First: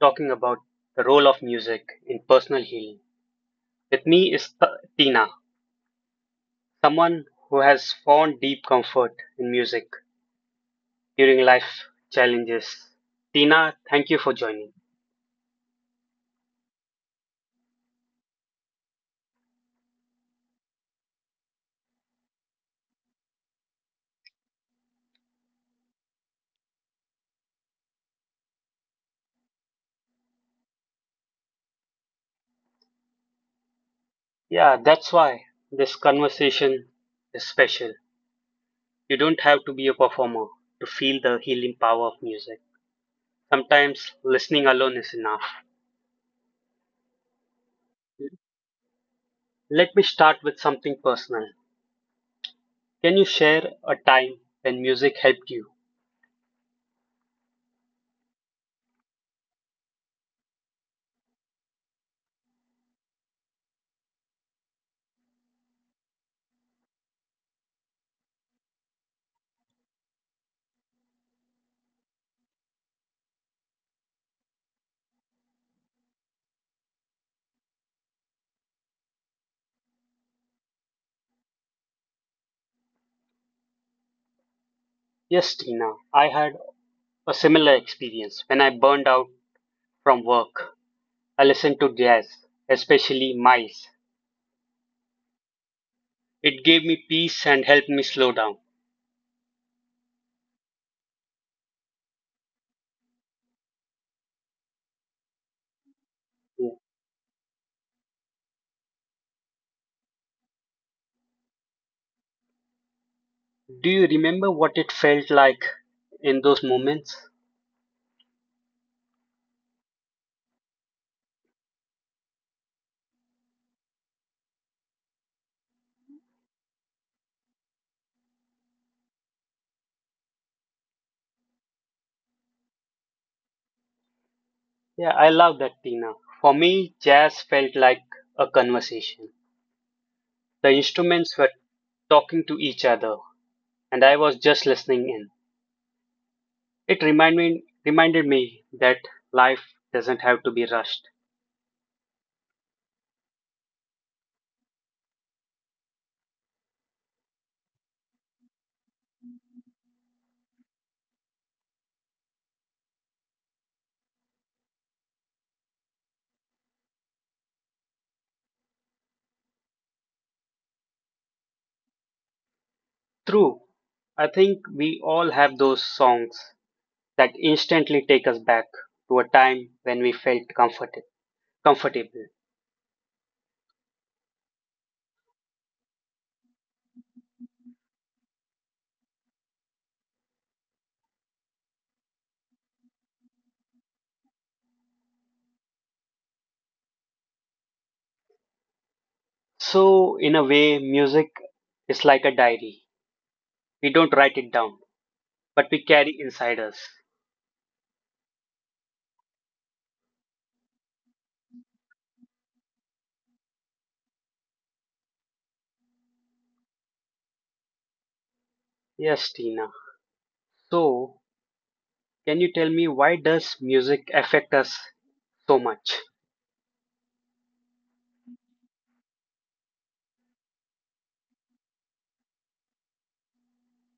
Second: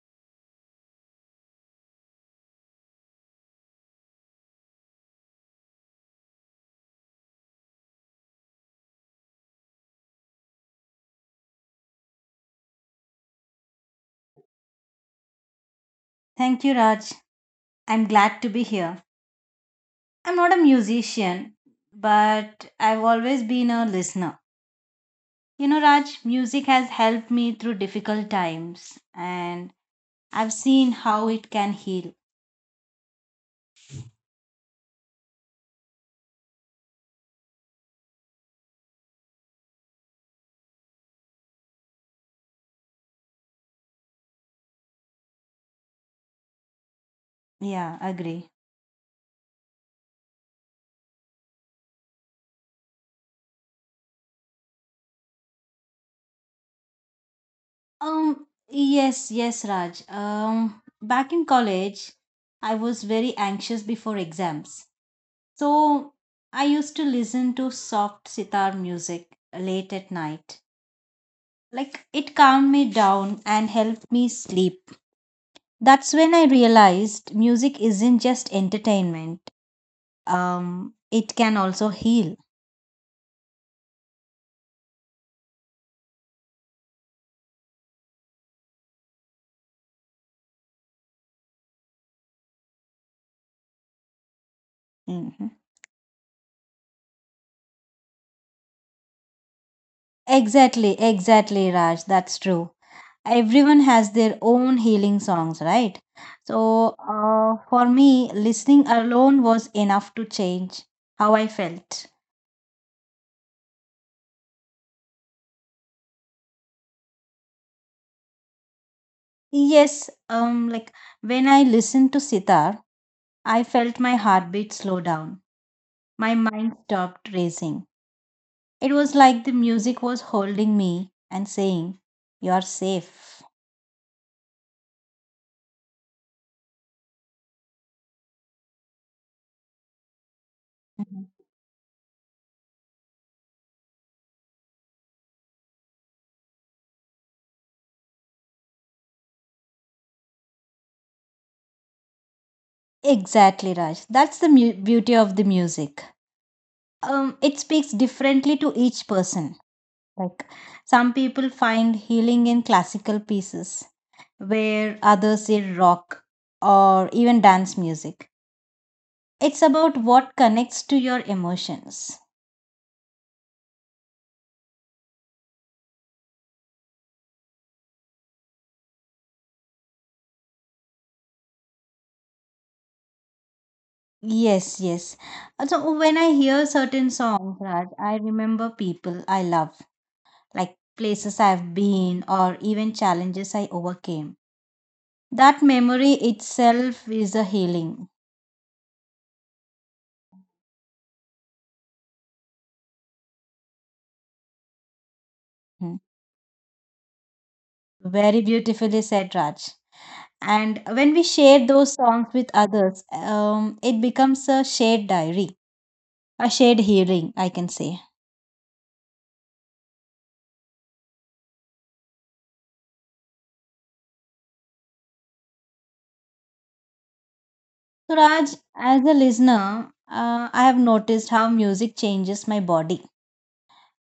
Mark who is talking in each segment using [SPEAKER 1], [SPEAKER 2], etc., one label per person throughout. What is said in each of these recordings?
[SPEAKER 1] talking about the role of music in personal healing. With me is Tina, someone who has found deep comfort in music during life challenges. Tina, thank you for joining.
[SPEAKER 2] Thank you, Raj. I'm glad to be here. I'm not a musician, but I've always been a listener. You know, Raj, music has helped me through difficult times, and I've seen how it can heal.
[SPEAKER 1] Yeah, that's why this conversation is special. You don't have to be a performer to feel the healing power of music. Sometimes listening alone is enough.
[SPEAKER 2] Yeah, agree.
[SPEAKER 1] Let me start with something personal. Can you share a time when music helped you?
[SPEAKER 2] Yes, yes, Raj. Back in college, I was very anxious before exams. So I used to listen to soft sitar music late at night. Like it calmed me down and helped me sleep. That's when I realized music isn't just entertainment. It can also heal.
[SPEAKER 1] Yes, Tina, I had a similar experience when I burned out from work. I listened to jazz, especially Miles.
[SPEAKER 2] Mhm.
[SPEAKER 1] It gave me peace and helped me slow down.
[SPEAKER 2] Exactly, exactly, Raj. That's true. Everyone has their own healing songs, right?
[SPEAKER 1] Yeah.
[SPEAKER 2] So, for me, listening alone was enough to change how I felt.
[SPEAKER 1] Do you remember what it felt like in those moments?
[SPEAKER 2] Yes, like when I listened to sitar, I felt my heartbeat slow down. My mind stopped racing. It was like the music was holding me and saying, "You're safe."
[SPEAKER 1] Yeah, I love that, Tina. For me, jazz felt like a conversation. The
[SPEAKER 2] Mhm.
[SPEAKER 1] instruments were talking to each other, and I was just listening in. It reminded me that life doesn't have to be rushed.
[SPEAKER 2] Exactly, Raj. That's the beauty of the music. It speaks differently to each person. Like some people find healing in classical pieces, where others in rock or even dance music. It's about what connects to your emotions.
[SPEAKER 1] True. I think we all have those songs that instantly take us back to a time when we felt comfortable.
[SPEAKER 2] Yes, yes. So when I hear certain songs, Raj, I remember people I love, like places I've been or even challenges I overcame. That memory itself is a healing.
[SPEAKER 1] So, in a way, music is like a diary. We don't write it down, but we
[SPEAKER 2] Hmm.
[SPEAKER 1] carry inside us.
[SPEAKER 2] Very beautifully said, Raj. And when we share those songs with others, it becomes a shared diary, a shared healing, I can say.
[SPEAKER 1] Yes, Tina. So, can you tell me why does music affect us so much?
[SPEAKER 2] So, Raj, as a listener, I have noticed how music changes my body.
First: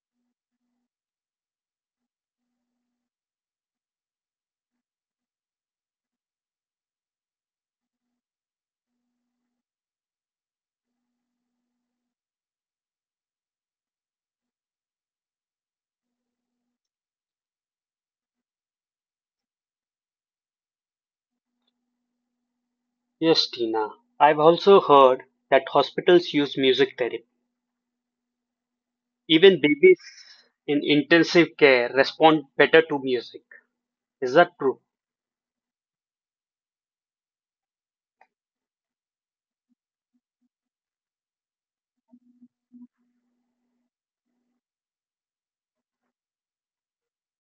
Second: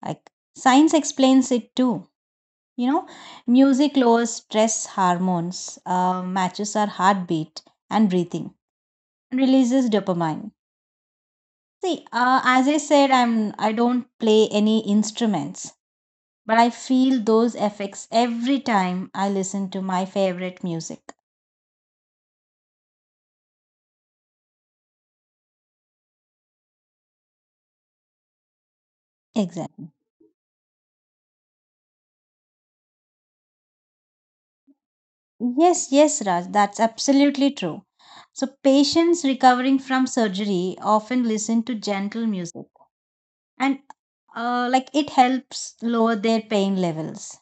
[SPEAKER 2] Like science explains it too. You know, music lowers stress hormones, matches our heartbeat and breathing, and releases dopamine. See, as I said, I don't play any instruments, but I feel those effects every time I listen to my favorite music.
[SPEAKER 1] Yes, Tina. I've also heard that hospitals use music therapy. Even
[SPEAKER 2] Exactly.
[SPEAKER 1] babies in intensive care respond better to music. Is that true?
[SPEAKER 2] Yes, yes, Raj, that's absolutely true. So, patients recovering from surgery often listen to gentle music, and like it helps lower their pain levels.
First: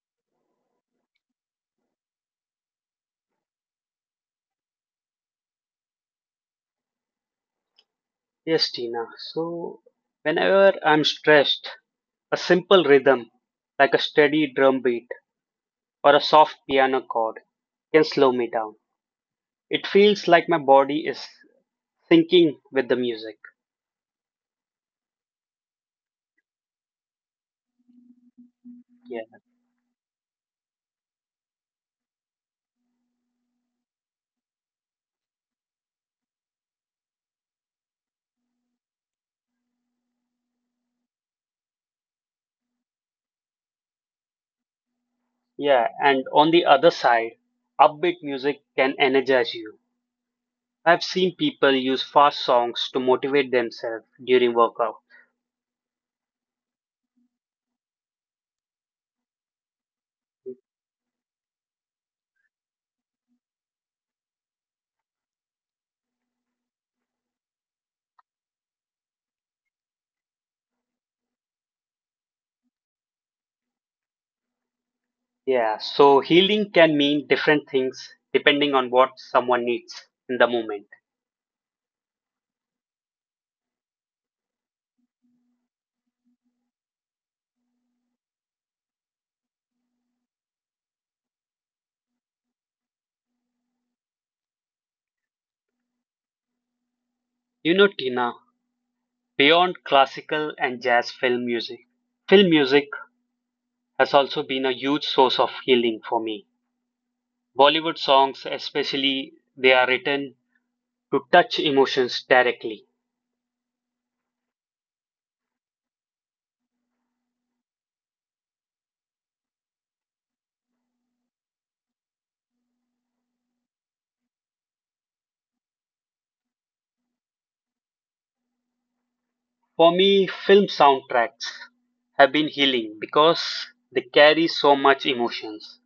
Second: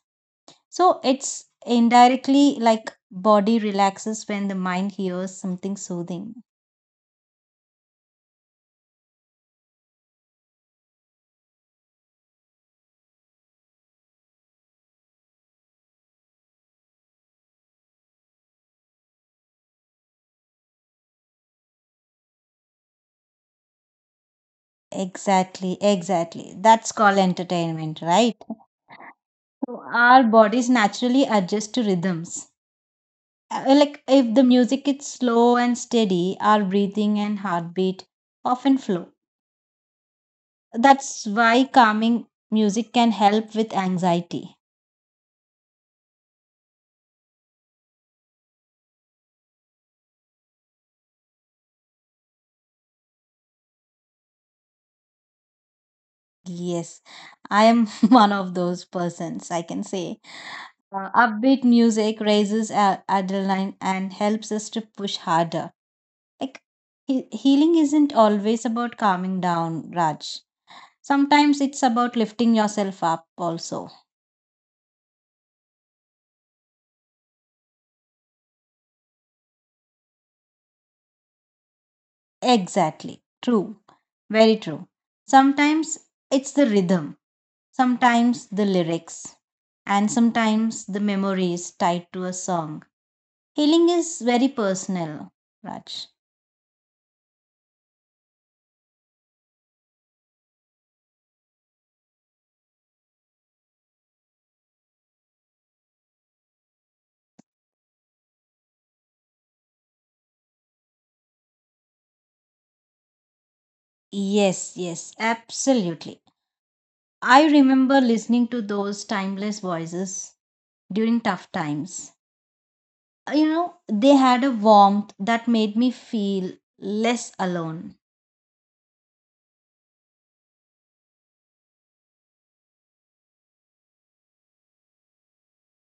[SPEAKER 2] So, it's indirectly like body relaxes when the mind hears something soothing.
[SPEAKER 1] Yes, Tina. So, whenever I'm stressed, a simple rhythm, like a steady drum beat or a soft piano chord, can slow me down. It feels like my body is syncing with the music.
[SPEAKER 2] Exactly, exactly. That's called entertainment, right?
[SPEAKER 1] Yeah.
[SPEAKER 2] So, our bodies naturally adjust to rhythms. Like if the music is slow and steady, our breathing and heartbeat often flow. That's why calming music can help with anxiety.
[SPEAKER 1] Yeah. And on the other side, upbeat music can energize you. I've seen people use fast songs to motivate themselves during workout.
[SPEAKER 2] Yes, I am one of those persons, I can say. Upbeat music raises adrenaline and helps us to push harder. Like healing isn't always about calming down, Raj. Sometimes it's about lifting yourself up also.
[SPEAKER 1] Yeah. So, healing can mean different things depending on what someone needs in the moment.
[SPEAKER 2] Exactly. True. Very true. Sometimes it's the rhythm, sometimes the lyrics, and sometimes the memories tied to a song. Healing is very personal, Raj.
[SPEAKER 1] You know, Tina, beyond classical and jazz film music has also been a huge source of healing for me. Bollywood songs, especially, they are written to touch emotions directly.
[SPEAKER 2] Yes, yes, absolutely. I remember listening to those timeless voices during tough times. You know, they had a warmth that made me feel less alone.
[SPEAKER 1] For me, film soundtracks have been healing because they carry so much emotions.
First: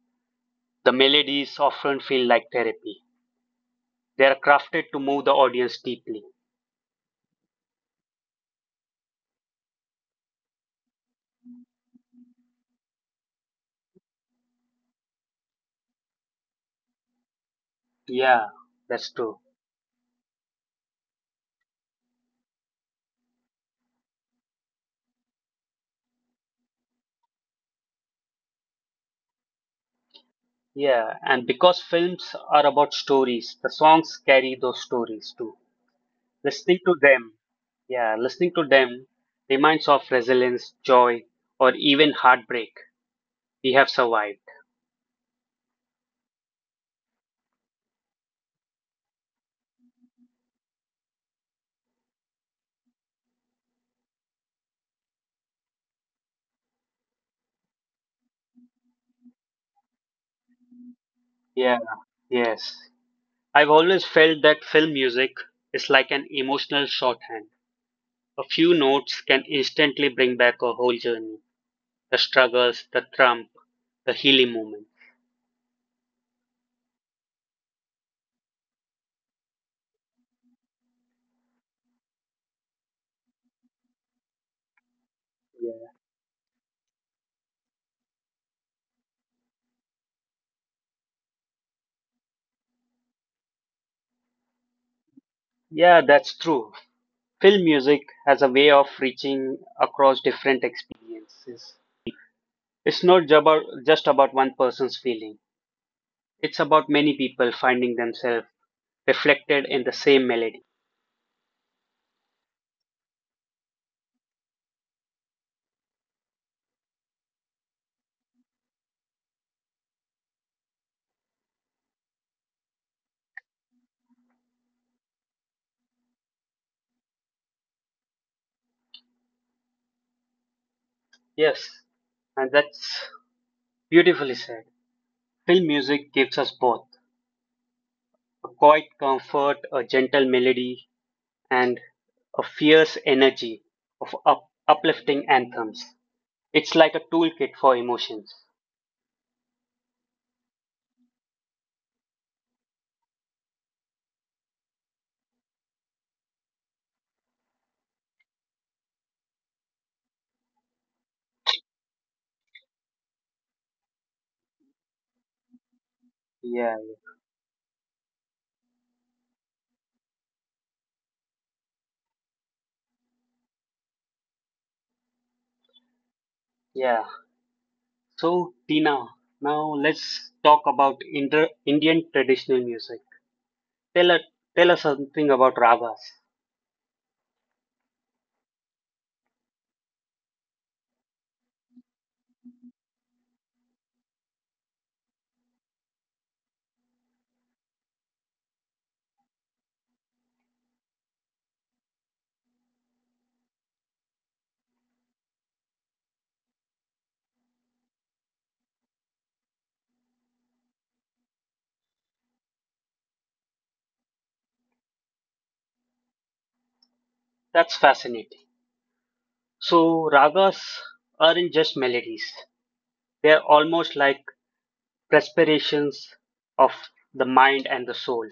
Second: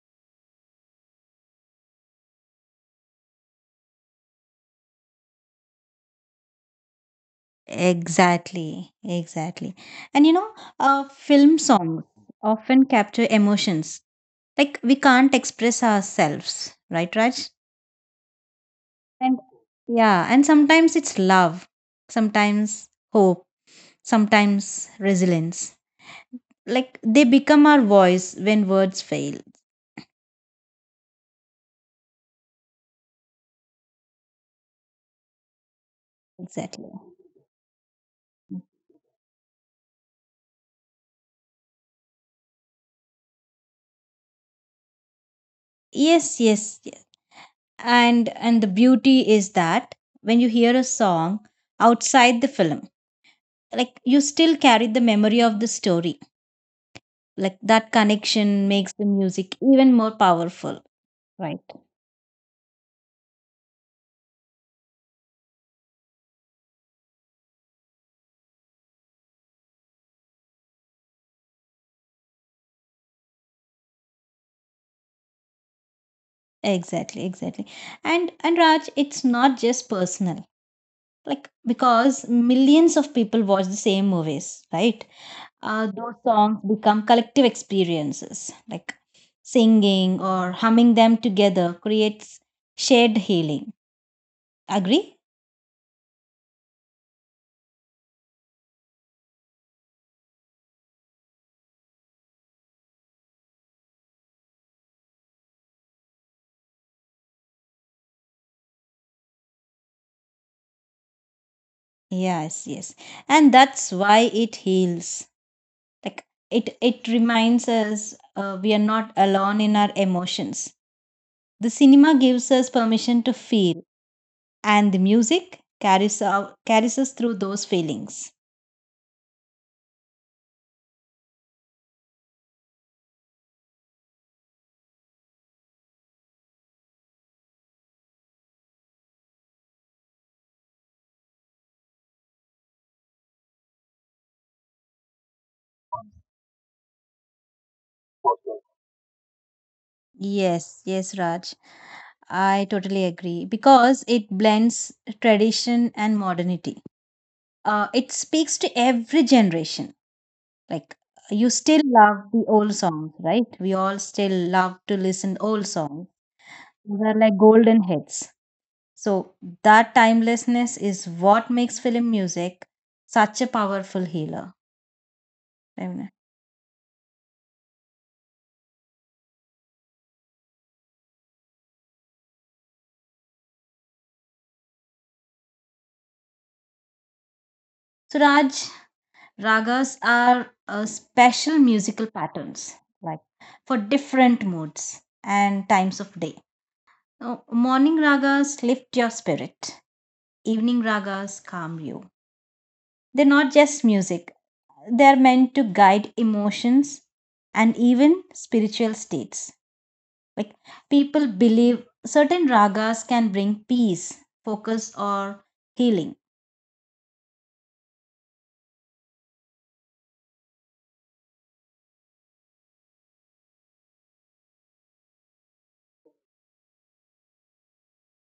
[SPEAKER 1] The melodies often feel like therapy. They are crafted to move the audience deeply.
[SPEAKER 2] Exactly, exactly. And you know, film songs often capture emotions. Like we can't express ourselves, right, Raj?
[SPEAKER 1] Yeah, that's true.
[SPEAKER 2] And yeah, and sometimes it's love, sometimes hope, sometimes resilience. Like they become our voice when words fail.
[SPEAKER 1] Yeah, and because films are about stories, the songs carry those stories too. Listening
[SPEAKER 2] Exactly.
[SPEAKER 1] to them, yeah, listening to them reminds of resilience, joy, or even heartbreak we have survived.
[SPEAKER 2] Yes, yes, yes. And the beauty is that when you hear a song outside the film, like you still carry the memory of the story. Like that connection makes the music even more powerful, right?
[SPEAKER 1] Yeah, yes. I've always felt that film music is like an emotional shorthand. A few notes can instantly bring back a whole journey, the struggles, the trump, the healing moment.
[SPEAKER 2] Exactly, exactly. And Raj, it's not just personal, like because millions of people watch the same movies, right?
[SPEAKER 1] Yeah.
[SPEAKER 2] Those songs become collective experiences. Like singing or humming them together creates shared healing. Agree?
[SPEAKER 1] Yeah, that's true. Film music has a way of reaching across different experiences. It's not just about one person's feeling. It's about many people finding themselves reflected in the same melody.
[SPEAKER 2] Yes, yes. And that's why it heals. Like it reminds us, we are not alone in our emotions. The cinema gives us permission to feel, and the music carries us through those feelings.
[SPEAKER 1] Yes, and that's beautifully said. Film music gives us both a quiet comfort, a gentle melody, and a fierce energy of uplifting anthems. It's like a toolkit for emotions.
[SPEAKER 2] Yes, yes, Raj. I totally agree because it blends tradition and modernity. It speaks to every generation. Like you still love the old songs, right? We all still love to listen old songs.
[SPEAKER 1] Yeah,
[SPEAKER 2] These are like golden hits. So that timelessness is what makes film music such a powerful healer.
[SPEAKER 1] yeah. So, Tina, now let's talk about Indian traditional music. Tell us, tell us something about ragas.
[SPEAKER 2] So, Raj, ragas are special musical patterns, like for different moods and times of day. Morning ragas lift your spirit, evening ragas calm you. They're not just music, they're meant to guide emotions and even spiritual states. Like people believe certain ragas can bring peace, focus, or healing.
[SPEAKER 1] That's fascinating. So ragas aren't just melodies. They're almost like respirations of the mind and the soul.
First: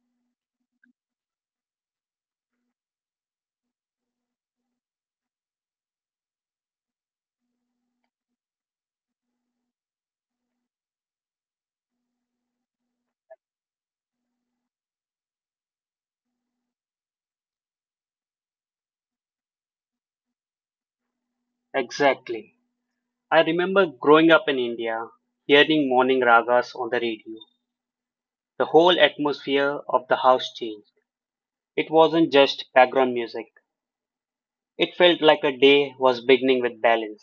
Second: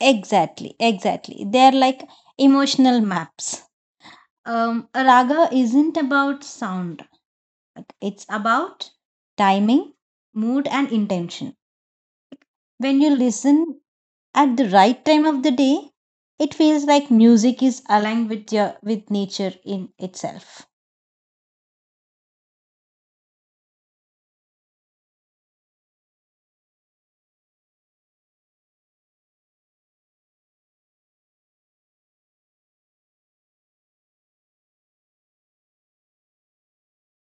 [SPEAKER 2] Exactly, exactly. They're like emotional maps. A raga isn't about sound. Like, it's about timing, mood and intention. When you listen at the right time of the day, it feels like music is aligned with your with nature in itself.
[SPEAKER 1] Exactly. I remember growing up in India, hearing morning ragas on the radio. The whole atmosphere of the house changed. It wasn't just background music. It felt like a day was beginning with balance.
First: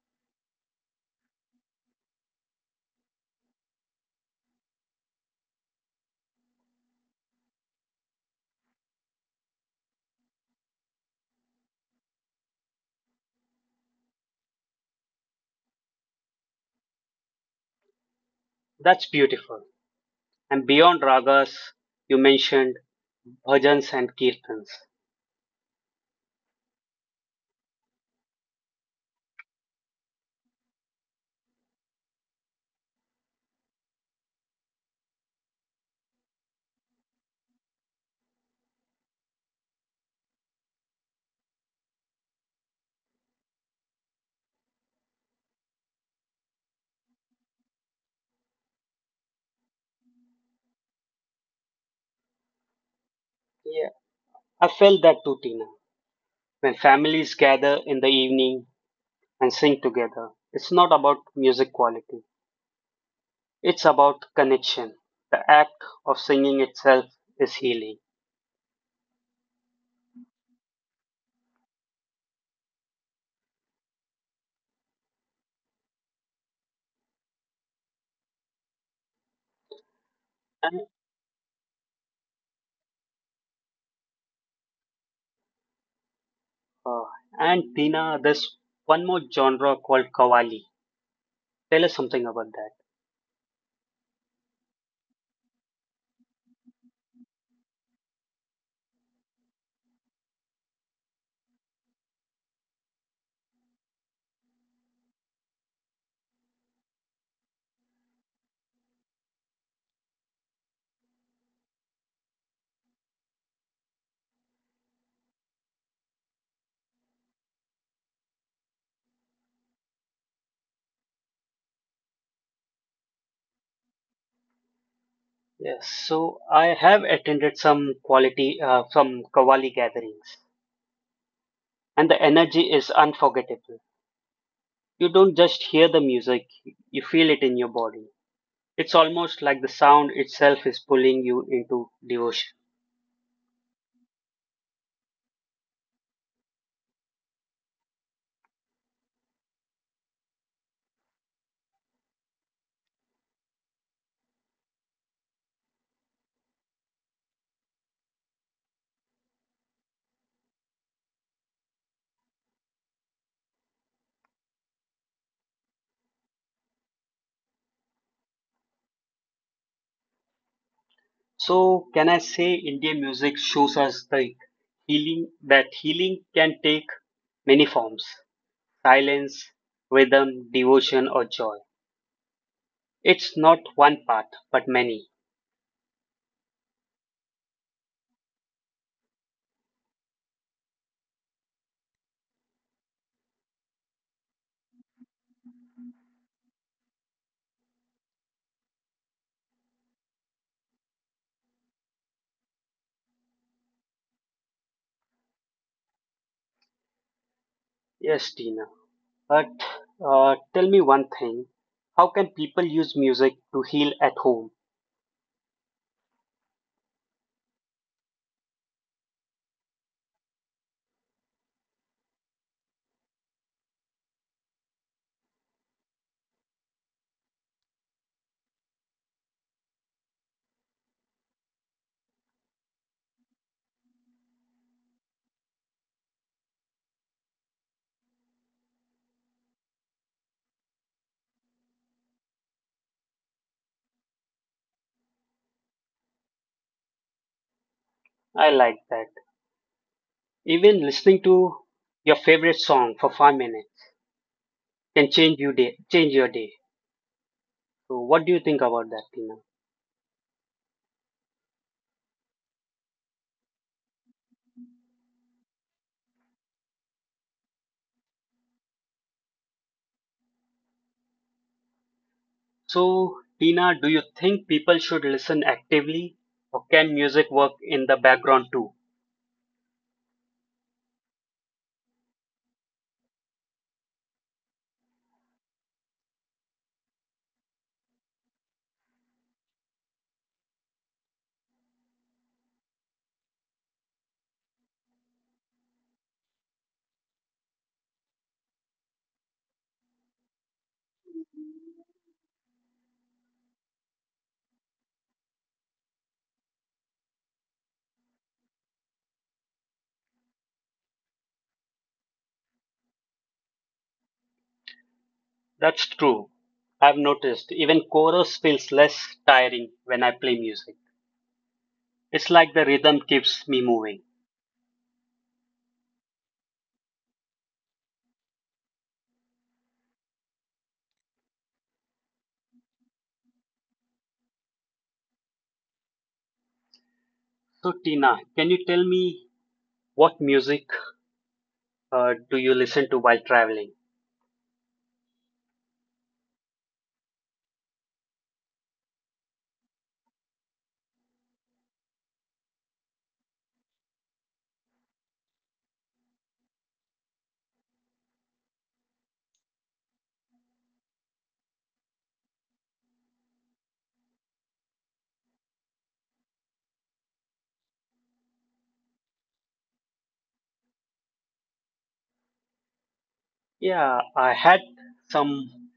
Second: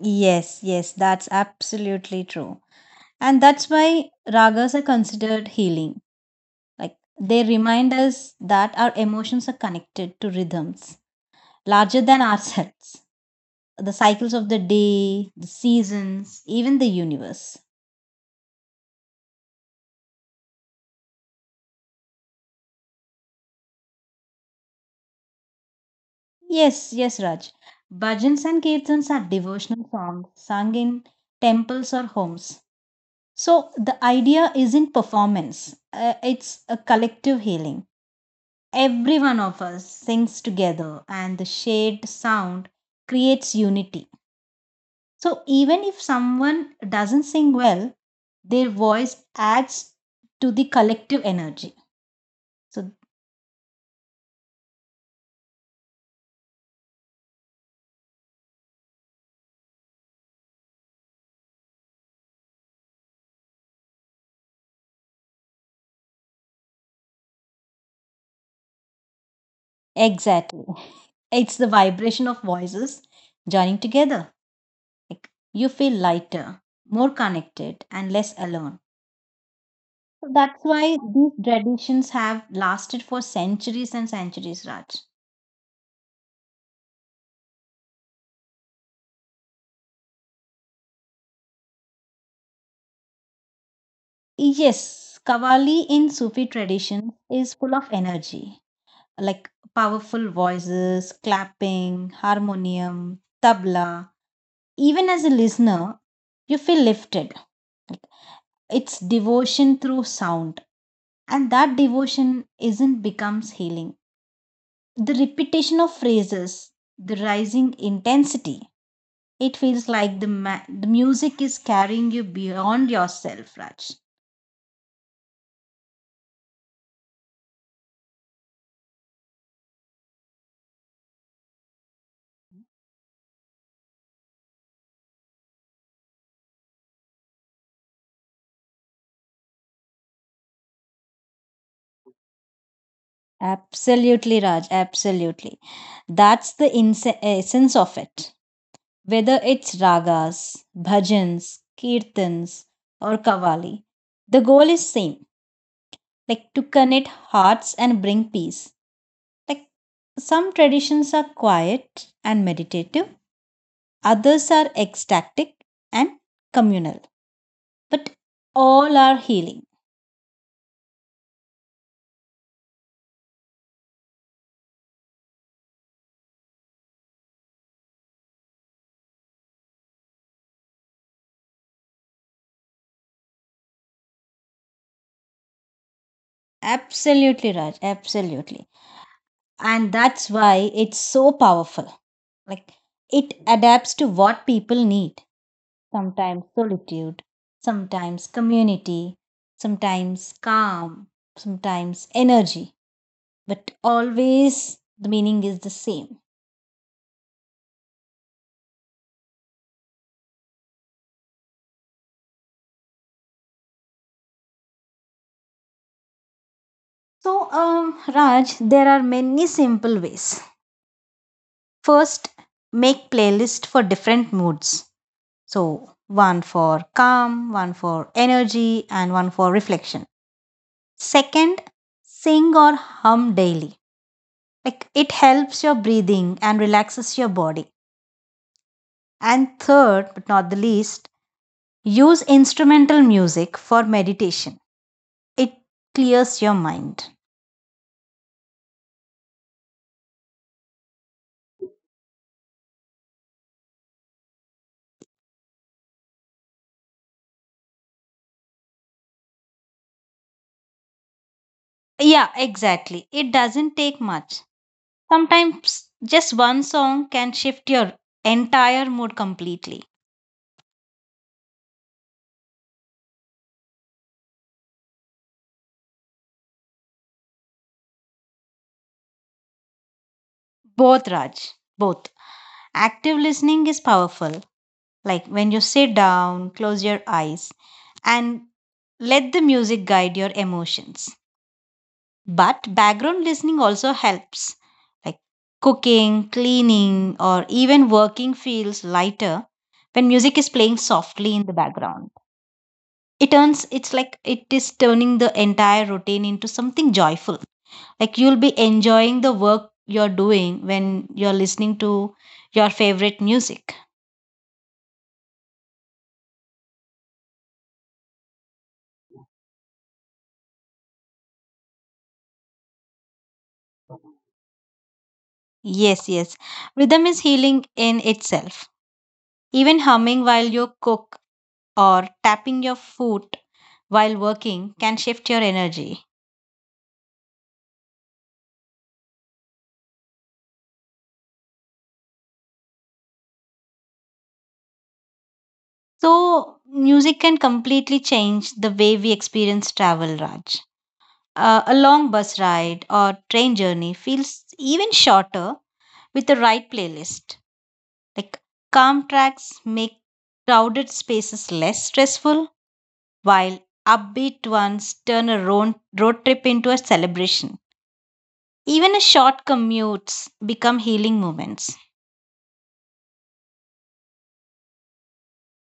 [SPEAKER 2] Yes, yes, that's absolutely true. And that's why ragas are considered healing. Like they remind us that our emotions are connected to rhythms larger than ourselves, the cycles of the day, the seasons, even the universe.
[SPEAKER 1] That's beautiful. And beyond ragas, you mentioned bhajans and kirtans.
[SPEAKER 2] Yes, yes, Raj. Bhajans and kirtans are devotional songs sung in temples or homes. So the idea isn't performance, it's a collective healing. Every one of us sings together, and the shared sound creates unity. So even if someone doesn't sing well, their voice adds to the collective energy. So.
[SPEAKER 1] Yeah, I felt that too, Tina. When families gather in the evening and sing together, it's not about music quality, it's about connection. The act of singing itself is healing.
[SPEAKER 2] Exactly. It's the vibration of voices joining together. Like you feel lighter, more connected, and less alone. So that's
[SPEAKER 1] And,
[SPEAKER 2] why these traditions have lasted for centuries and centuries, Raj.
[SPEAKER 1] uh, and Tina, there's one more genre called Qawwali. Tell us something about that.
[SPEAKER 2] Yes, Kavali in Sufi tradition is full of energy, like powerful voices, clapping, harmonium, tabla. Even as a listener, you feel lifted. It's devotion through sound, and that devotion isn't becomes healing. The repetition of phrases, the rising intensity, it feels like the music is carrying you beyond yourself, Raj.
[SPEAKER 1] Yes, so I have attended some Qawwali gatherings, and the energy is unforgettable. You don't just hear the music, you feel it in your body. It's almost like the sound itself is pulling you into devotion.
[SPEAKER 2] Absolutely, Raj. Absolutely. That's the essence of it. Whether it's ragas, bhajans, kirtans, or kavali, the goal is same, like to connect hearts and bring peace. Like some traditions are quiet and meditative, others are ecstatic and communal, but all are healing.
[SPEAKER 1] So, can I say Indian music shows us the healing can take many forms: silence, rhythm, devotion, or joy. It's not one path, but many.
[SPEAKER 2] Absolutely, Raj, absolutely. And that's why it's so powerful. Like it adapts to what people need. Sometimes solitude, sometimes community, sometimes calm, sometimes energy, but always the meaning is the same.
[SPEAKER 1] Yes, Tina, but tell me one thing: how can people use music to heal at home?
[SPEAKER 2] So, Raj, there are many simple ways. First, make playlist for different moods. So one for calm, one for energy, and one for reflection. Second, sing or hum daily. Like it helps your breathing and relaxes your body. And third but not the least, use instrumental music for meditation. It clears your mind.
[SPEAKER 1] I like that. Even listening to your favorite song for 5 minutes can change your day. So, what do you think about that, Tina?
[SPEAKER 2] Yeah, exactly, it doesn't take much. Sometimes just one song can shift your entire mood completely.
[SPEAKER 1] So, Tina, do you think people should listen actively, or can music work in the background too?
[SPEAKER 2] Both, Raj. Both. Active listening is powerful. Like when you sit down, close your eyes, and let the music guide your emotions. But background listening also helps. Like cooking, cleaning, or even working feels lighter when music is playing softly in the background. It's like it is turning the entire routine into something joyful. Like you'll be enjoying the work you're doing when you're listening to your favorite music.
[SPEAKER 1] That's true. I've noticed even chorus feels less tiring when I play music. It's like the rhythm keeps me moving.
[SPEAKER 2] Yes, yes. Rhythm is healing in itself. Even humming while you cook or tapping your foot while working can shift your energy.
[SPEAKER 1] So, Tina, can you tell me what music do you listen to while traveling?
[SPEAKER 2] So, music can completely change the way we experience travel, Raj. A long bus ride or train journey feels even shorter with the right playlist. Like calm tracks make crowded spaces less stressful, while upbeat ones turn a road trip into a celebration. Even a short commutes become healing moments.
[SPEAKER 1] Yeah, I had some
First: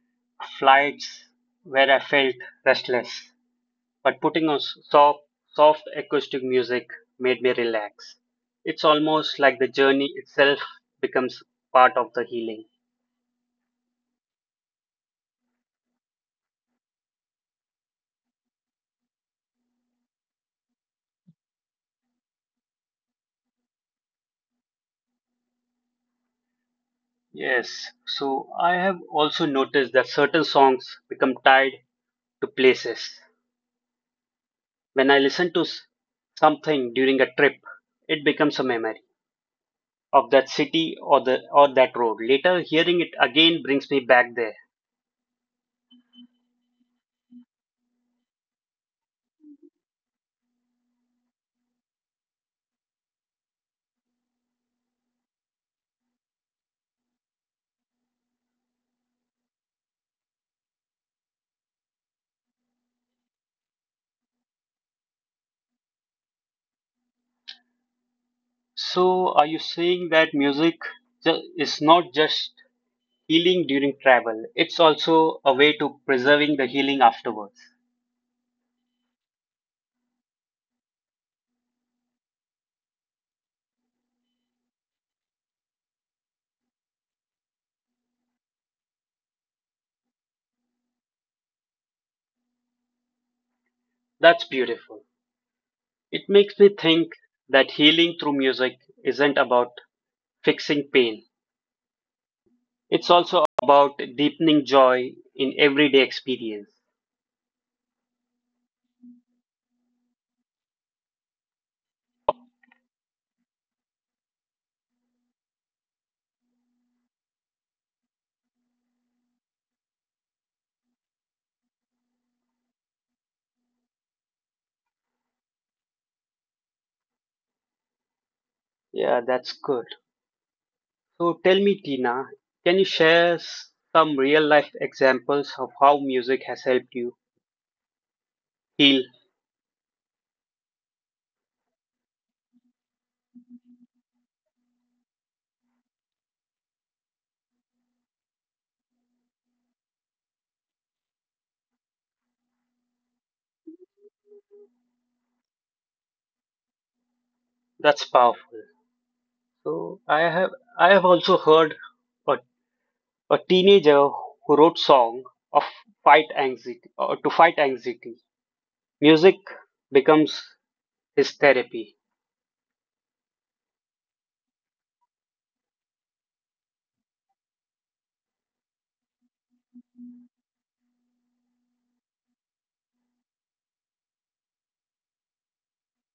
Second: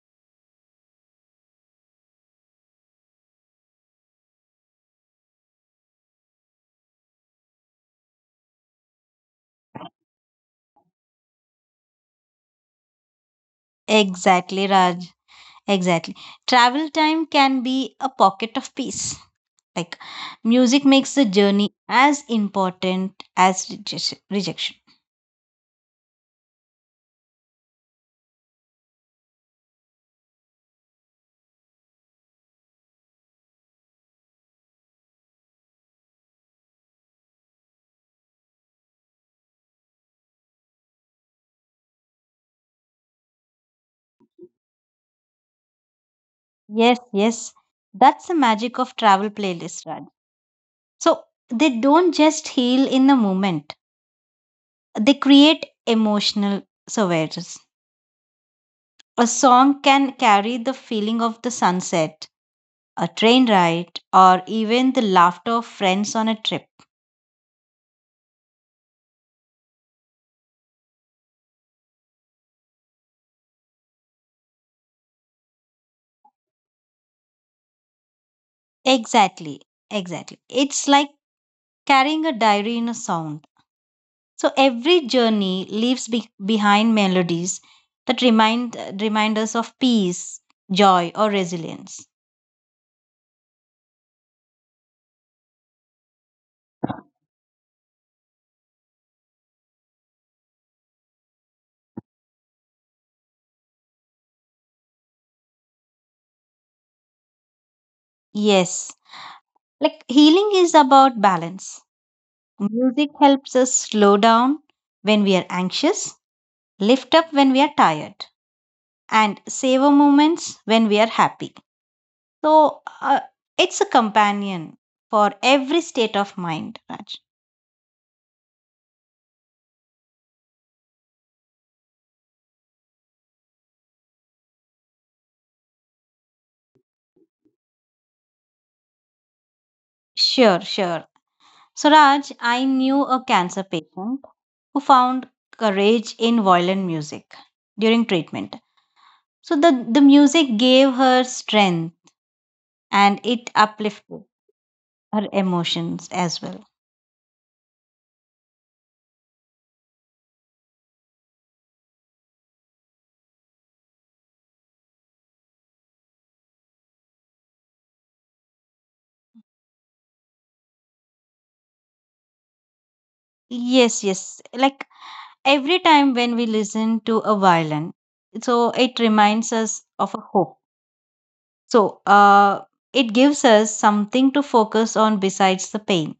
[SPEAKER 1] flights where I felt restless, but putting on soft, soft acoustic music made me relax. It's almost like the journey itself becomes part of the healing.
[SPEAKER 2] Exactly, Raj. Exactly. Travel time can be a pocket of peace. Like music makes the journey as important as rejection.
[SPEAKER 1] Yes, so I have also noticed that certain songs become tied to places. When I listen to something during a trip, it becomes a memory of that city or the or that road. Later, hearing it again brings me back there.
[SPEAKER 2] Yes, yes. That's the magic of travel playlists, Raj. So they don't just heal in the moment, they create emotional surveys. A song can carry the feeling of the sunset, a train ride, or even the laughter of friends on a trip.
[SPEAKER 1] So, are you saying that music is not just healing during travel. It's also a way to preserving the healing afterwards.
[SPEAKER 2] Exactly, exactly. It's like carrying a diary in a sound. So every journey leaves behind melodies that remind us of peace, joy, or resilience.
[SPEAKER 1] That's beautiful. It makes me think that healing through music isn't about fixing pain. It's also about deepening joy in everyday experience.
[SPEAKER 2] Yes, like healing is about balance. Music helps us slow down when we are anxious, lift up when we are tired, and savor moments when we are happy. So, it's a companion for every state of mind, Raj.
[SPEAKER 1] Yeah, that's good. So tell me, Tina, can you share some real life examples of how music has helped you heal?
[SPEAKER 2] Sure, sure. So, Raj, I knew a cancer patient who found courage in violin music during treatment. So, the music gave her strength and it uplifted her emotions as well.
[SPEAKER 1] That's powerful. So I have also heard a A teenager who wrote song of fight anxiety or to fight anxiety. Music becomes his therapy.
[SPEAKER 2] Yes, yes. Like every time when we listen to a violin, so it reminds us of a hope. So, it gives us something to focus on besides the pain.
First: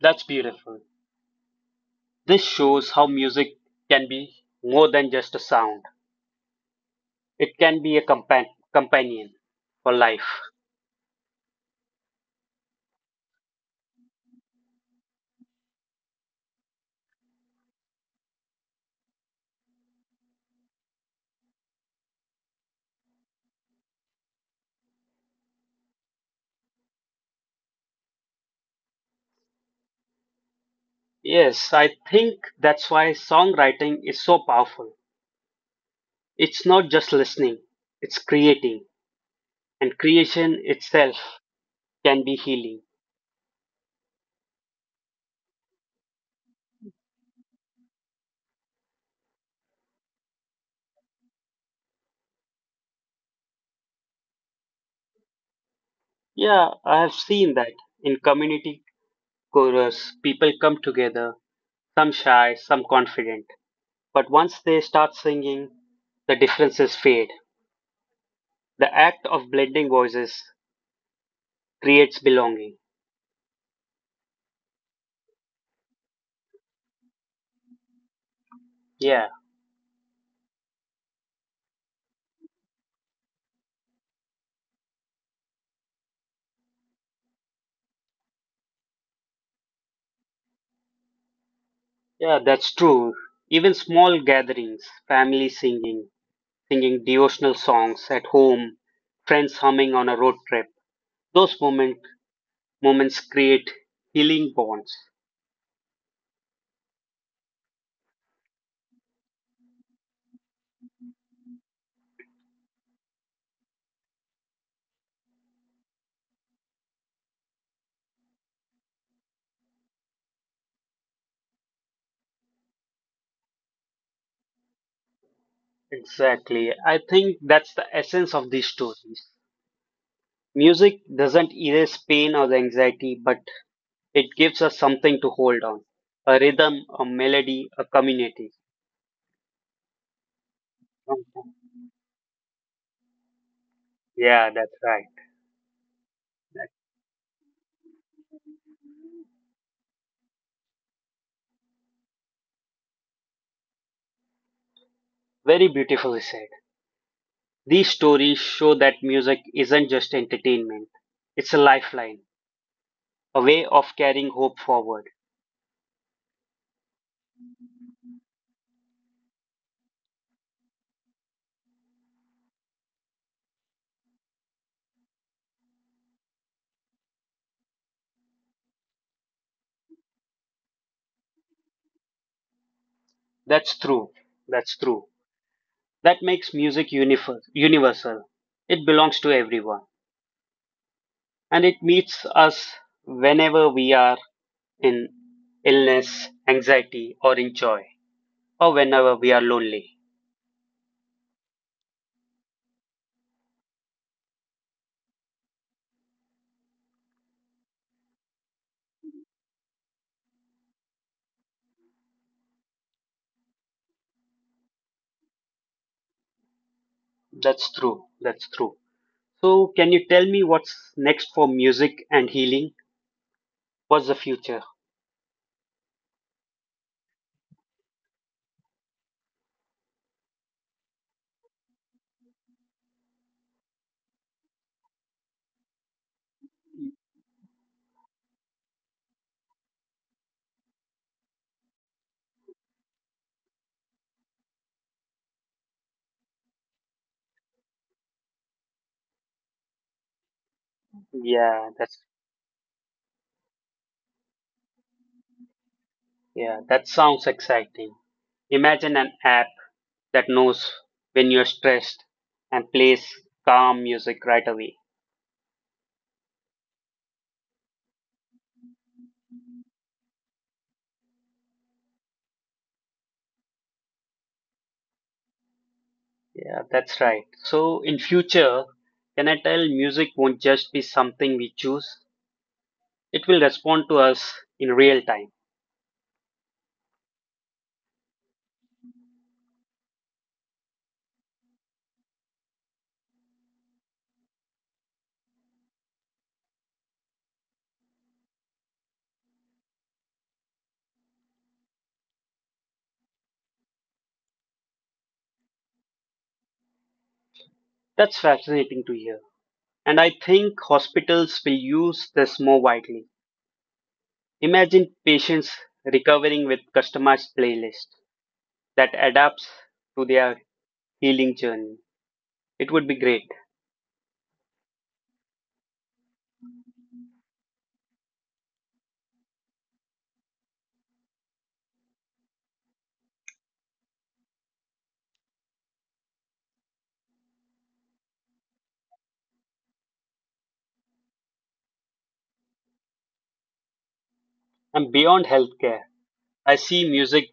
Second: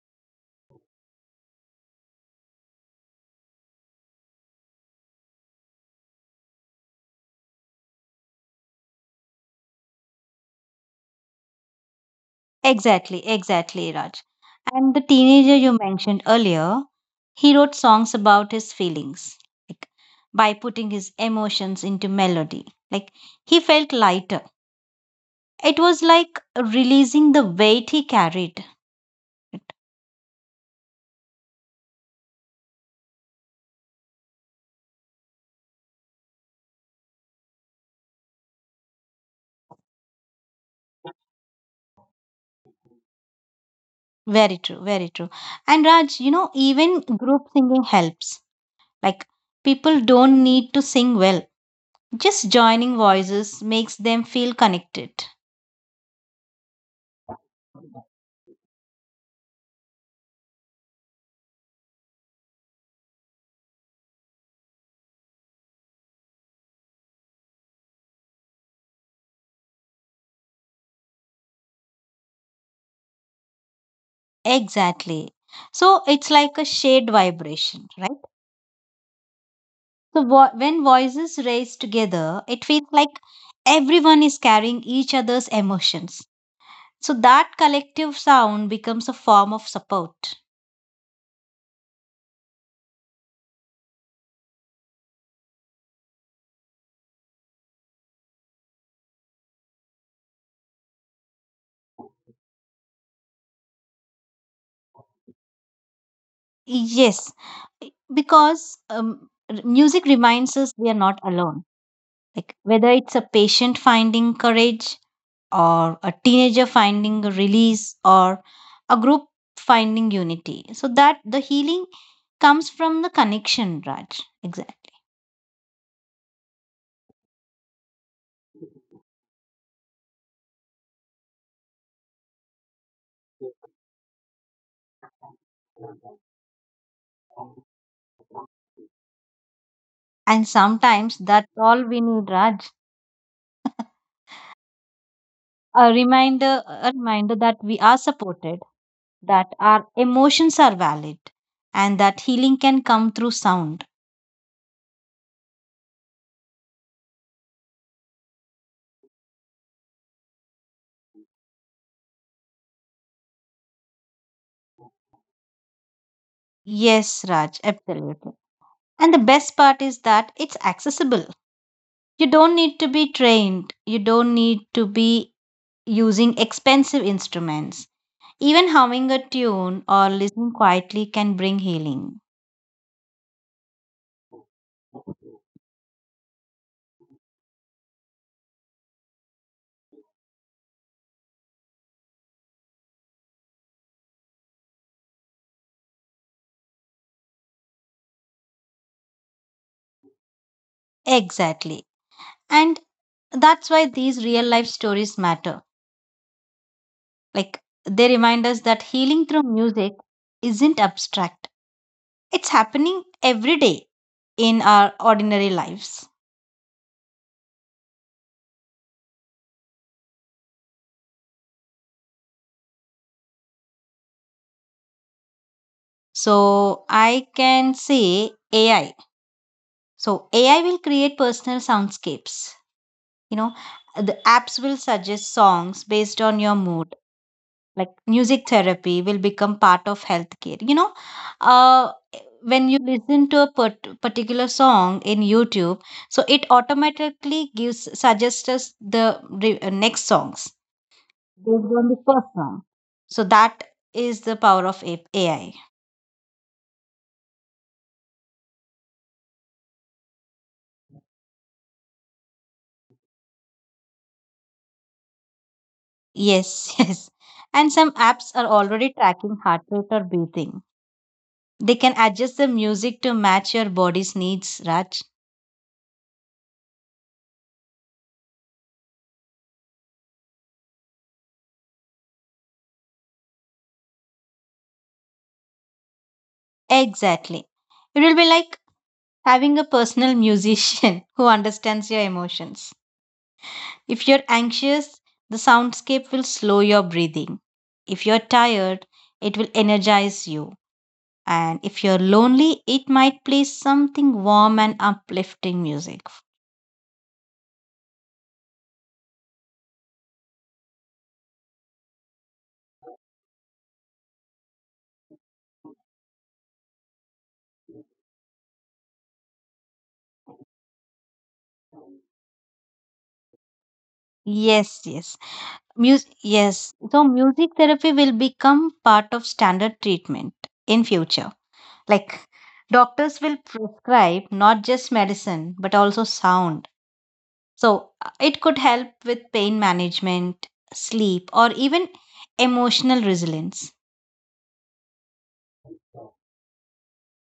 [SPEAKER 1] That's beautiful. This shows how music can be more than just a sound. It can be a companion for life.
[SPEAKER 2] Exactly, exactly, Raj. And the teenager you mentioned earlier, he wrote songs about his feelings, like by putting his emotions into melody. Like he felt lighter. It was like releasing the weight he carried.
[SPEAKER 1] Yes, I think that's why songwriting is so powerful. It's not just listening, it's creating, and creation itself can be healing.
[SPEAKER 2] Very true, very true. And Raj, you know, even group singing helps. Like people don't need to sing well. Just joining voices makes them feel connected.
[SPEAKER 1] Yeah, I have seen that in community chorus, people come together, some shy, some confident. But once they start singing, the differences fade. The act of blending voices creates belonging.
[SPEAKER 2] Exactly. So it's like a shared vibration, right?
[SPEAKER 1] Yeah,
[SPEAKER 2] So when voices raise together, it feels like everyone is carrying each other's emotions. So that collective sound becomes a form of support.
[SPEAKER 1] yeah, that's true. Even small gatherings, family singing, singing devotional songs at home, friends humming on a road trip, those moment, moments create healing bonds.
[SPEAKER 2] Yes, because music reminds us we are not alone. Like whether it's a patient finding courage, or a teenager finding a release, or a group finding unity, so that the healing comes from the connection, Raj. Exactly.
[SPEAKER 1] Exactly. I think that's the essence of these stories. Music doesn't erase pain or the anxiety, but it gives us something to hold on, a rhythm, a melody, a community.
[SPEAKER 2] And sometimes that's
[SPEAKER 1] Mhm.
[SPEAKER 2] all we need, Raj.
[SPEAKER 1] Yeah, that's right.
[SPEAKER 2] A reminder, a reminder that we are supported, that our emotions are valid, and that healing can come through sound.
[SPEAKER 1] Very beautifully said. These stories show that music isn't just entertainment, it's a lifeline, a way of carrying hope forward.
[SPEAKER 2] Yes, Raj, absolutely. And the best part is that it's accessible. You don't need to be trained, you don't need to be using expensive instruments. Even humming a tune or listening quietly can bring healing.
[SPEAKER 1] That's true. That's true. That makes music universal. It belongs to everyone and it meets us whenever we are in illness, anxiety, or in joy, or whenever we are lonely.
[SPEAKER 2] Exactly. And that's why these real life stories matter. Like, they remind us that healing through music isn't abstract, it's happening every day in our ordinary lives.
[SPEAKER 1] That's true. That's true. So, can you tell me what's next for music and healing? What's the future?
[SPEAKER 2] So I can say AI. So AI will create personal soundscapes. You know, the apps will suggest songs based on your mood. Like, music therapy will become part of healthcare. Uh, when you listen to a particular song in YouTube, so it automatically gives suggests us the next songs
[SPEAKER 1] Yeah,
[SPEAKER 2] based on
[SPEAKER 1] that's
[SPEAKER 2] the first song. So that is the power of AI.
[SPEAKER 1] yeah, that sounds exciting. Imagine an app that knows when you're stressed and plays calm music right away.
[SPEAKER 2] Yes, yes. And some apps are already tracking heart rate or breathing. They can adjust the music to match your body's needs, Raj.
[SPEAKER 1] Yeah, that's right. So, in future, can I tell music won't just be something we choose? It will respond to us in real time.
[SPEAKER 2] Exactly. It will be like having a personal musician who understands your emotions. If you're anxious, the soundscape will slow your breathing. If you're tired, it will energize you. And if you're lonely, it might play something warm and uplifting music.
[SPEAKER 1] That's fascinating to hear. And I think hospitals will use this more widely. Imagine patients recovering with customized playlist that adapts to their healing journey. It would be great.
[SPEAKER 2] Yes, yes. Music, yes. So music therapy will become part of standard treatment in future. Like, doctors will prescribe not just medicine, but also sound. So it could help with pain management, sleep, or even emotional resilience.
[SPEAKER 1] And beyond healthcare, I see music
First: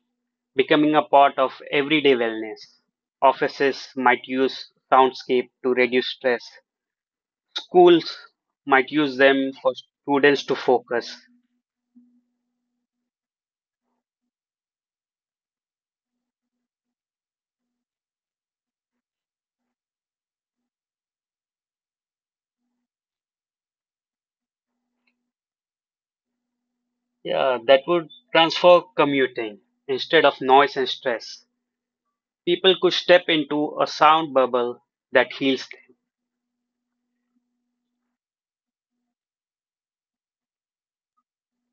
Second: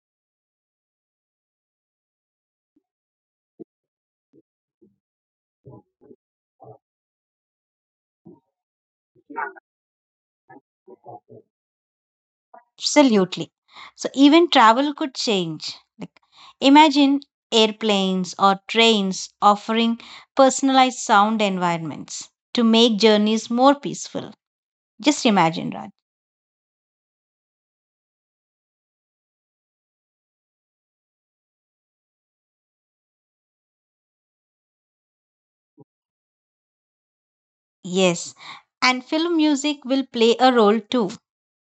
[SPEAKER 1] becoming a part of everyday wellness. Offices might use soundscape to reduce stress. Schools might use them for students to focus.
[SPEAKER 2] Absolutely. So even travel could change. Like, imagine airplanes or trains offering personalized sound environments to make journeys more peaceful. Just imagine, Raj.
[SPEAKER 1] Yeah, that would transform commuting instead of noise and stress. People could step into a sound bubble that heals them.
[SPEAKER 2] Yes. And film music will play a role too.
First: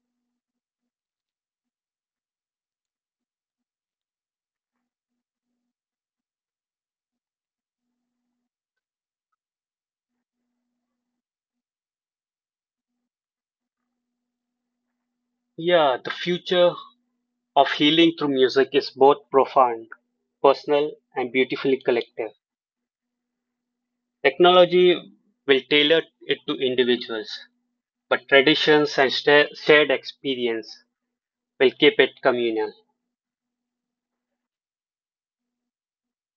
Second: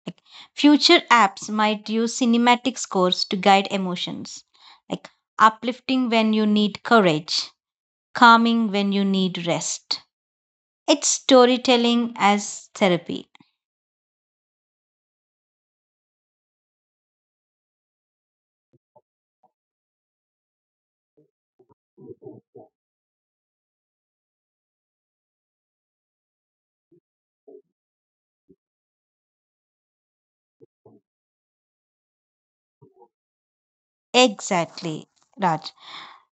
[SPEAKER 2] Like, future apps might use cinematic scores to guide emotions, like uplifting when you need courage, calming when you need rest. It's storytelling as therapy.
[SPEAKER 1] Yeah, the future of healing through music is both profound, personal, and beautifully collective. Technology will tailor it to individuals, but traditions and shared experience will keep it communal.
[SPEAKER 2] Exactly, Raj.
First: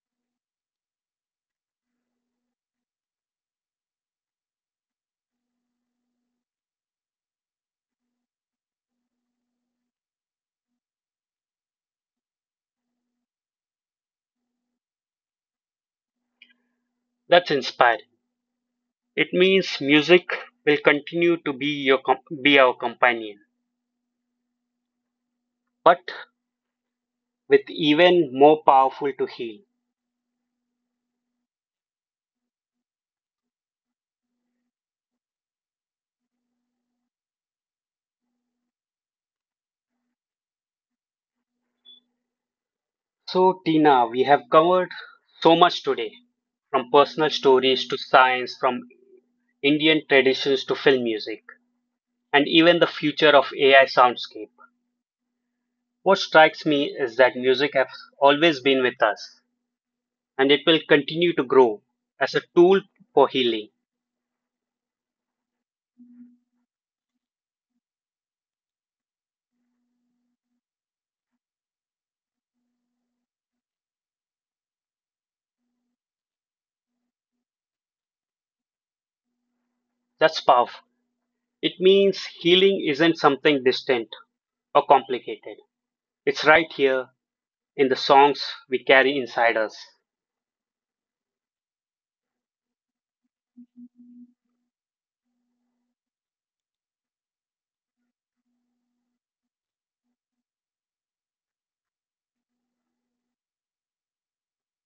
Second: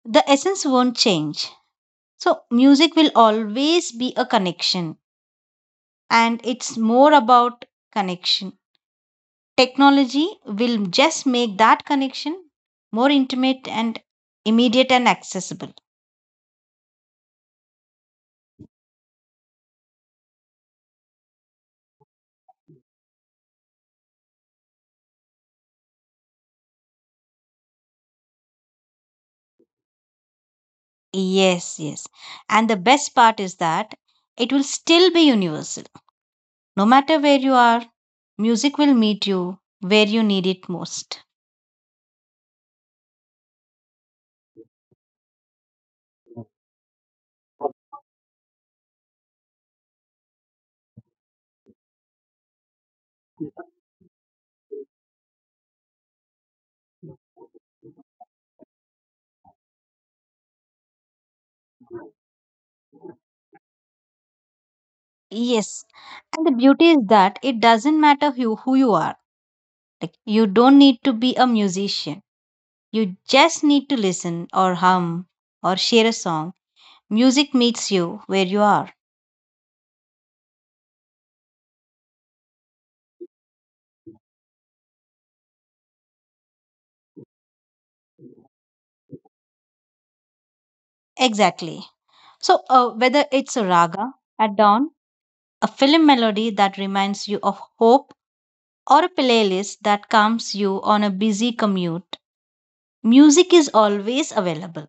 [SPEAKER 2] The essence won't change. So, music will always be a connection, and it's more about connection. Technology will just make that connection more intimate and immediate and accessible.
[SPEAKER 1] That's inspiring. It means music will continue to be our companion, but with even more powerful to heal.
[SPEAKER 2] Yes, yes. And the best part is that it will still be universal. No matter where you are, music will meet you where you need it most.
[SPEAKER 1] So, Tina, we have covered so much today, from personal stories to science, from Indian traditions to film music, and even the future of AI soundscape. What strikes me is that music has always been with us and it will continue to grow as a tool for healing.
[SPEAKER 2] Yes. And the beauty is that it doesn't matter who you are. Like, you don't need to be a musician. You just need to listen or hum or share a song. Music meets you where you are.
[SPEAKER 1] That's powerful. It means healing isn't something distant or complicated. It's right here in the songs we carry inside us.
[SPEAKER 2] Exactly. So whether it's a raga at dawn, a film melody that reminds you of hope, or a playlist that calms you on a busy commute, music is always available.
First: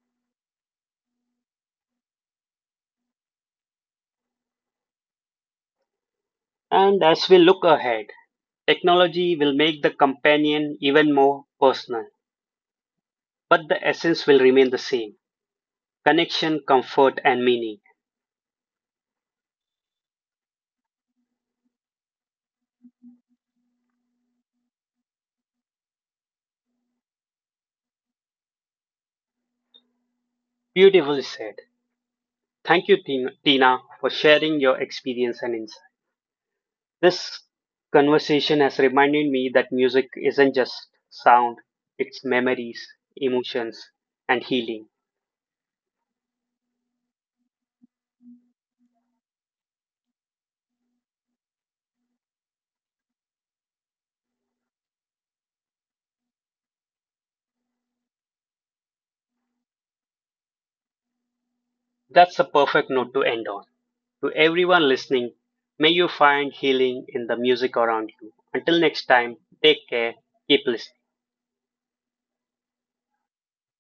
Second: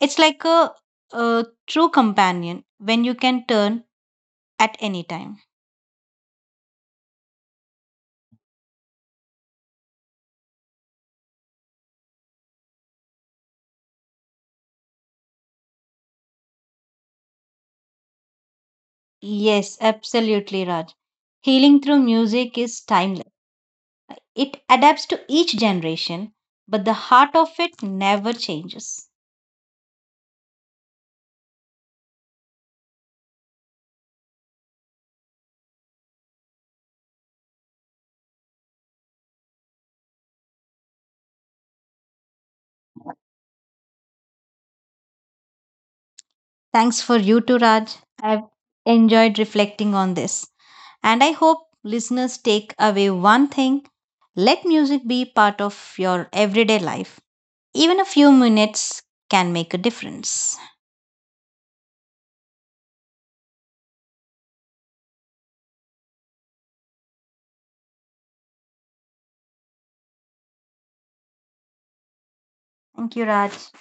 [SPEAKER 2] It's like a true companion when you can turn at any time.
[SPEAKER 1] And as we look ahead, technology will make the companion even more personal, but the essence will remain the same: connection, comfort, and meaning.
[SPEAKER 2] Yes, absolutely, Raj. Healing through music is timeless. It adapts to each generation, but the heart of it never changes.
[SPEAKER 1] Beautifully said. Tina, for sharing your experience and insight. This conversation has reminded me that music isn't just sound, it's memories, emotions, and healing.
[SPEAKER 2] Thanks for you too, Raj. I've enjoyed reflecting on this. And I hope listeners take away one thing. Let music be part of your everyday life. Even a few minutes can make a difference.
[SPEAKER 1] That's a perfect note to end on. To everyone listening, may you find healing in the music around you. Until next time, take care, keep listening.
[SPEAKER 2] Thank you, Raj.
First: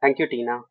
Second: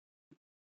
[SPEAKER 1] Thank you, Tina.